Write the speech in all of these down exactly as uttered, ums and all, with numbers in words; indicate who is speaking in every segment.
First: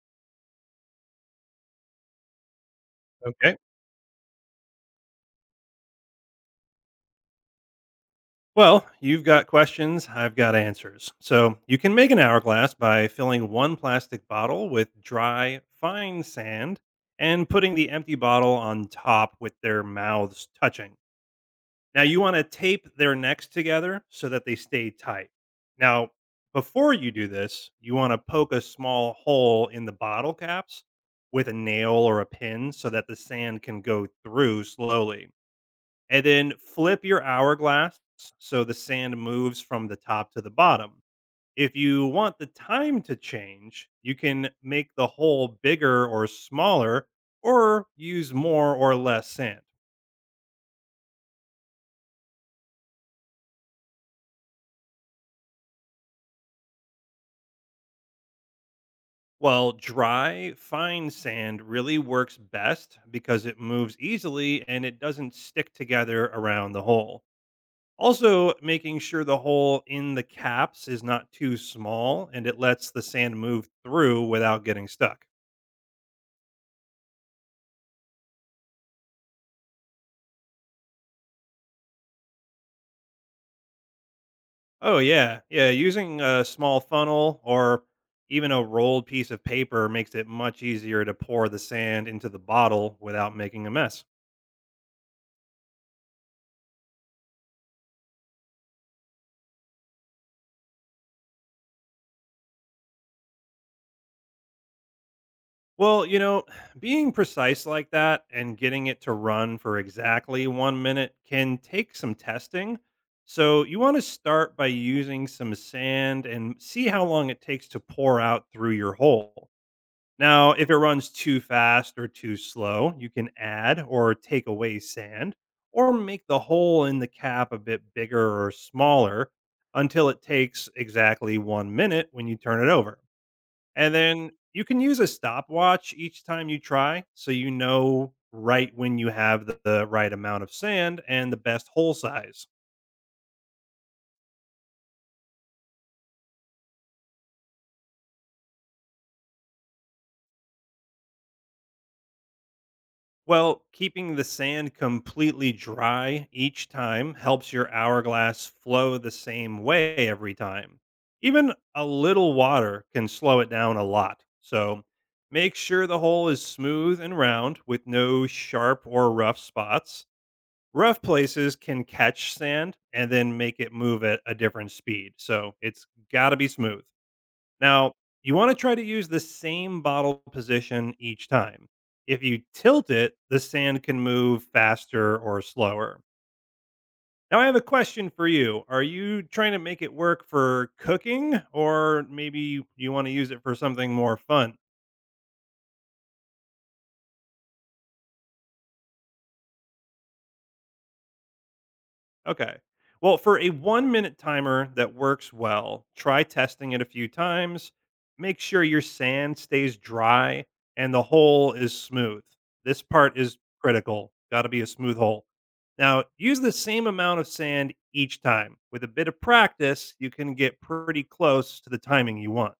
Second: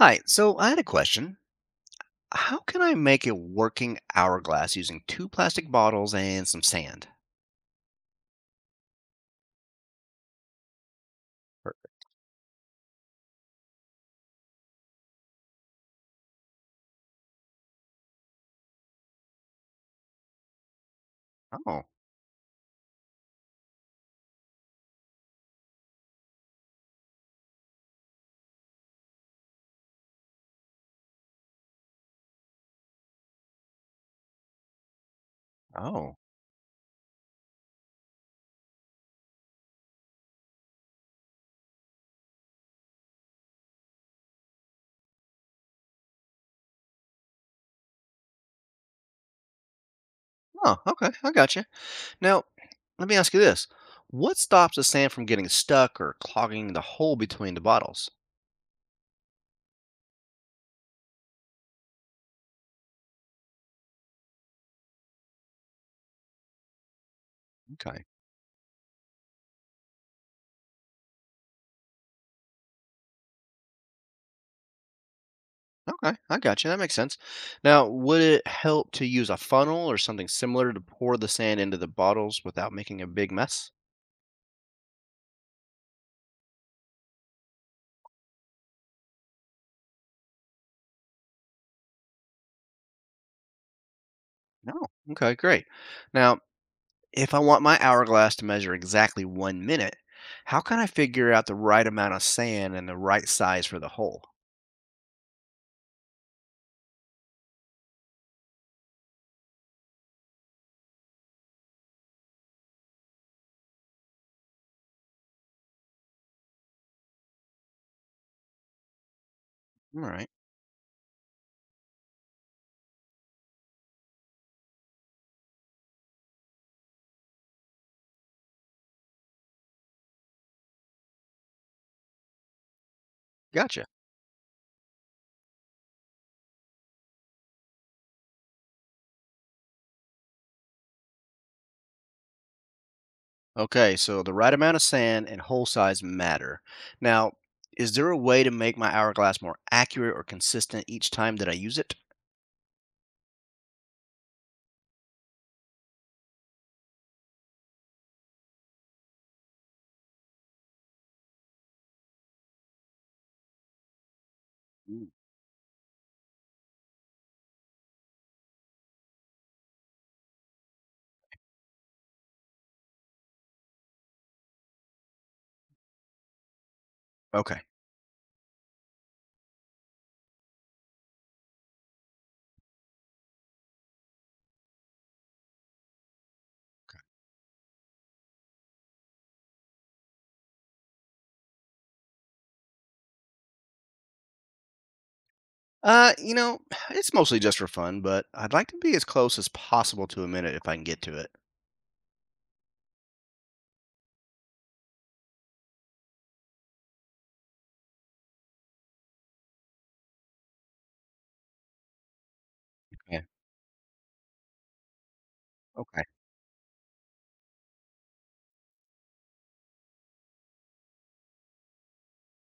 Speaker 1: Hi, so I had a question. How can I make a
Speaker 2: Okay.
Speaker 1: working hourglass using two plastic bottles and some sand?
Speaker 2: Well, you've got questions, I've got answers. So you can
Speaker 1: Perfect.
Speaker 2: make an hourglass by filling one plastic bottle with dry, fine sand and putting the empty bottle on top with their mouths touching.
Speaker 1: Oh,
Speaker 2: Now you want to tape their necks together so that they stay tight. Now, before you do this, you want to poke a small hole in the bottle caps with a nail or a pin so that the sand can go through slowly.
Speaker 1: oh,
Speaker 2: And then flip your hourglass so the sand moves from the top to the bottom. If you want the time to change, you can make the hole bigger or smaller or use more or less sand.
Speaker 1: oh, okay, I got you. Now, let me ask you this. What stops the sand from getting stuck or clogging the hole between the bottles?
Speaker 2: Well, dry, fine sand really works best because it moves easily and it doesn't stick together around the hole.
Speaker 1: Okay.
Speaker 2: Also, making sure the hole in the caps is not too small and it lets the sand move through without getting stuck.
Speaker 1: Okay, I got you. That makes sense. Now, would it help to use a funnel or something similar to pour the sand into the bottles without making a big mess?
Speaker 2: Oh yeah, yeah. Using a small funnel or even a rolled piece of paper makes it much easier to pour the sand into the bottle without making a mess.
Speaker 1: No. Okay, great. Now, if I want my hourglass to measure exactly one minute, how can I figure out the right amount of sand and the right size for the hole?
Speaker 2: Well, you know, being precise like that and getting it to run for exactly one minute can take some testing. So, you want to start by using some sand and see how long it takes to pour out through your hole.
Speaker 1: All right,
Speaker 2: Now, if it runs too fast or too slow, you can add or take away sand or make the hole in the cap a bit bigger or smaller until it takes exactly one minute when you turn it over.
Speaker 1: gotcha.
Speaker 2: And then you can use a stopwatch each time you try so you know right when you have the, the right amount of sand and the best hole size.
Speaker 1: Okay, so the right amount of sand and hole size matter. Now, is there a way to make my hourglass more accurate or consistent each time that I use it?
Speaker 2: Well, keeping the sand completely dry each time helps your hourglass flow the same way every time. Even a little water can slow it down a lot. So
Speaker 1: Mm.
Speaker 2: make sure the hole is smooth and round with no sharp or rough spots. Rough places can catch sand and then make it move at a different speed. So it's got to be smooth.
Speaker 1: Okay.
Speaker 2: Now, you want to try to use the same bottle position each time. If you tilt it, the sand can move faster or slower. Now, I have a question for you. Are you trying to make it work for cooking, or maybe you want to use it for something more fun?
Speaker 1: Uh, you know, it's mostly just for fun, but I'd like to be as close as possible to a minute if I can get to it.
Speaker 2: Okay. Well, for a one minute timer that works well, try testing it a few times. Make sure your sand stays dry and the hole is smooth. This part
Speaker 1: Yeah.
Speaker 2: is critical. Got to be a smooth hole.
Speaker 1: Okay.
Speaker 2: Now, use the same amount of sand each time. With a bit of practice, you can get pretty close to the timing you want.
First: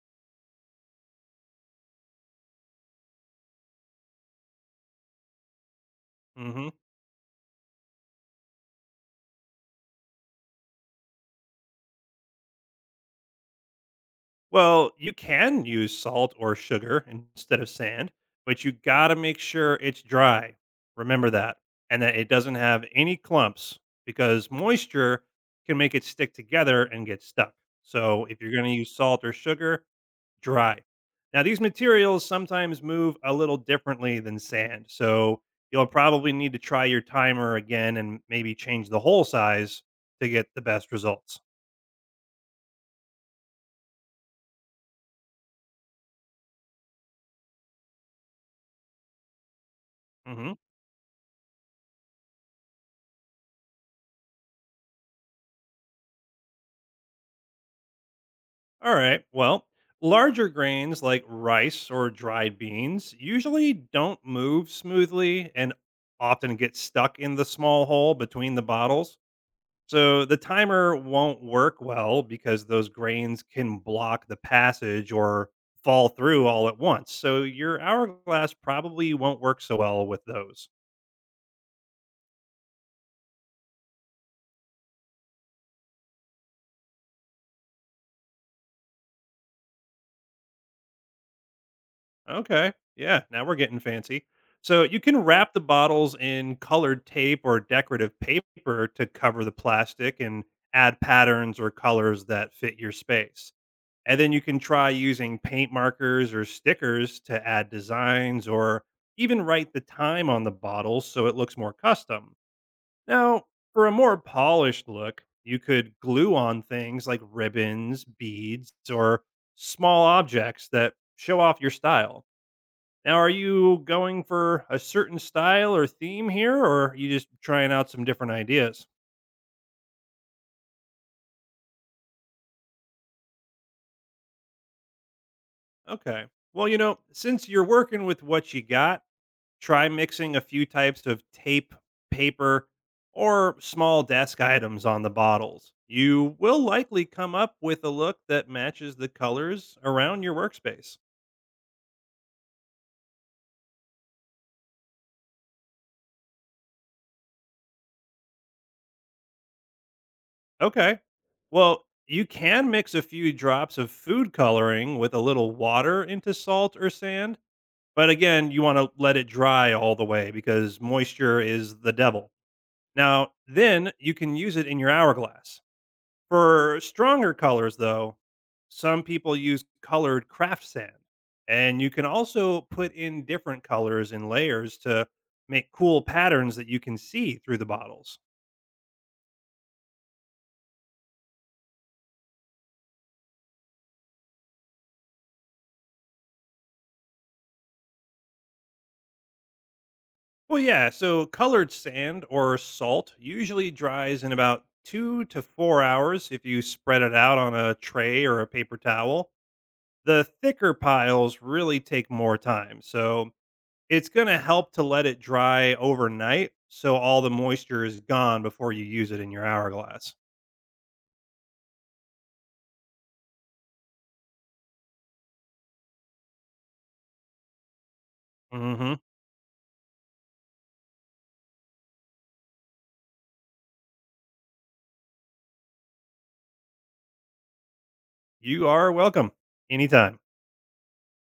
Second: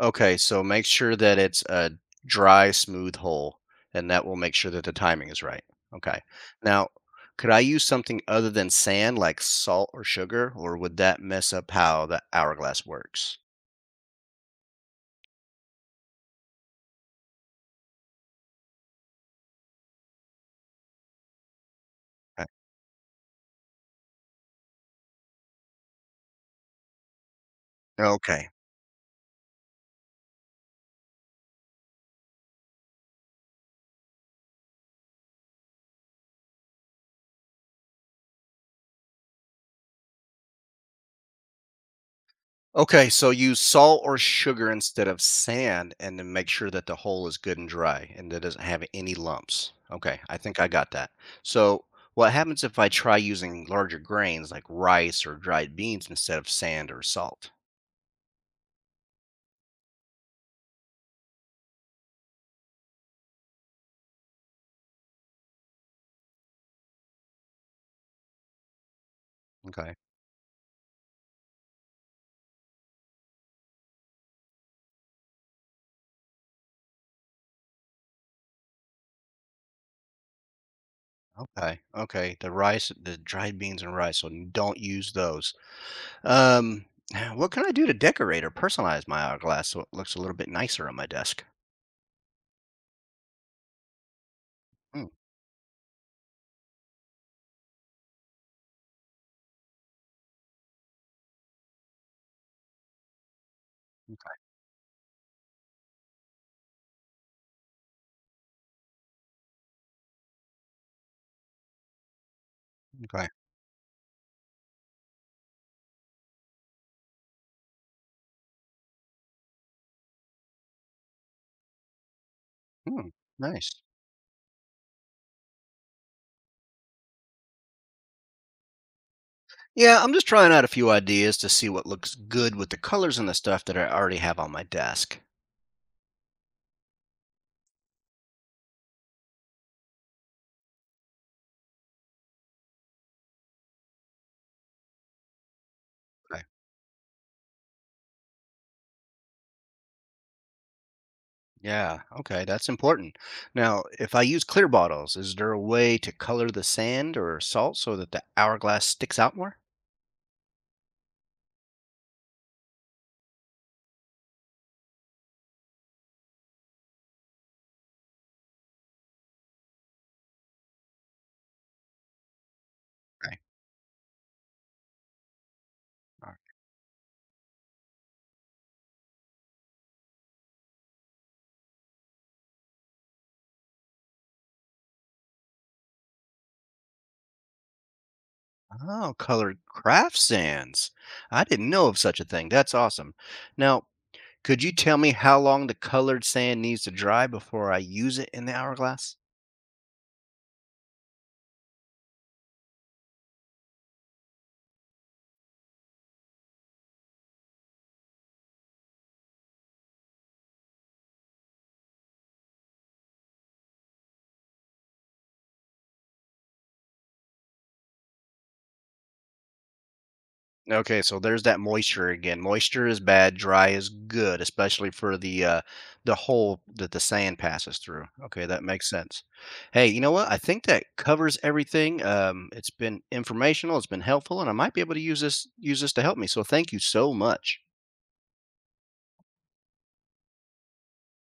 Speaker 1: Okay, so make sure that it's a dry, smooth hole, and that will make sure that the timing is right. Okay.
Speaker 2: Hmm.
Speaker 1: Now, could I use something other than sand, like salt or sugar, or would that mess up how the hourglass works?
Speaker 2: Well, you can use salt or sugar instead of sand, but you got to make sure it's dry. Remember that. And that it
Speaker 1: Okay.
Speaker 2: doesn't have any clumps because moisture can make it stick together and get stuck. So if
Speaker 1: Okay.
Speaker 2: you're going to use salt or sugar, dry. Now, these materials sometimes move a little differently than sand. So you'll probably need to try your timer again and maybe change the hole size to get the best results.
Speaker 1: Okay, so use salt or sugar instead of sand and then make sure that the hole is good and dry and that it doesn't have any lumps. Okay, I
Speaker 2: Mhm.
Speaker 1: think I got that. So, what happens if I try using larger grains like rice or dried beans instead of sand or salt?
Speaker 2: All right. Well, larger grains like rice or dried beans usually don't move smoothly and often get stuck in the small hole between the bottles.
Speaker 1: Okay.
Speaker 2: So the timer won't work well because those grains can block the passage or fall through all at once. So your hourglass probably won't work so well with those.
Speaker 1: Okay. Okay. The rice, the dried beans and rice, so don't use those. Um, what can I do to decorate or personalize my hourglass so it looks a little bit nicer on my desk?
Speaker 2: Okay. Yeah. Now we're getting fancy. So you
Speaker 1: Hmm,
Speaker 2: can wrap the bottles in colored tape or decorative paper to cover the plastic and add patterns or colors that fit your space. And then you can try using paint markers or stickers to add designs or even write the time on the bottle so it looks more custom.
Speaker 1: okay.
Speaker 2: Now, for a more polished look, you could glue on things like ribbons, beads, or small objects that show off your style.
Speaker 1: Hmm,
Speaker 2: Now, are
Speaker 1: nice.
Speaker 2: you going for a certain style or theme here, or are you just trying out some different ideas?
Speaker 1: Yeah, I'm just trying out a few ideas to see what looks good with the colors and the stuff that I already have on my desk.
Speaker 2: Okay. Well, you know, since you're working with what you got, try mixing a few types of tape, paper, or small desk items on the bottles. You
Speaker 1: Okay.
Speaker 2: will likely come up with a look that matches the colors around your workspace.
Speaker 1: Yeah, okay, that's important. Now, if I use clear bottles, is there a way to color the sand or salt so that the hourglass sticks out more?
Speaker 2: Okay. Well, you can mix a few drops of food coloring with a little water into salt or sand. But again, you want to let it dry all the way because moisture is the devil. Now,
Speaker 1: Okay.
Speaker 2: then you can use it in your hourglass.
Speaker 1: All right.
Speaker 2: For stronger colors, though, some people use colored craft sand. And you can also put in different colors and layers to make cool patterns that you can see through the bottles.
Speaker 1: Oh, colored craft sands. I didn't know of such a thing. That's awesome. Now, could you tell me how long the colored sand needs to dry before I use it in the hourglass?
Speaker 2: Well, yeah, so colored sand or salt usually dries in about two to four hours if you spread it out on a tray or a paper towel. The thicker piles really take more time. So it's going to help to let it dry overnight so all the moisture is gone before you use it in your hourglass.
Speaker 1: Okay, so there's that moisture again. Moisture is bad, dry is good, especially for the uh the hole that the sand passes through. Okay, that makes
Speaker 2: Hmm.
Speaker 1: sense. Hey, you know what? I think that covers everything. Um it's been informational, it's been helpful, and I might be able to use this use this to help me. So thank you so much.
Speaker 2: You are welcome anytime.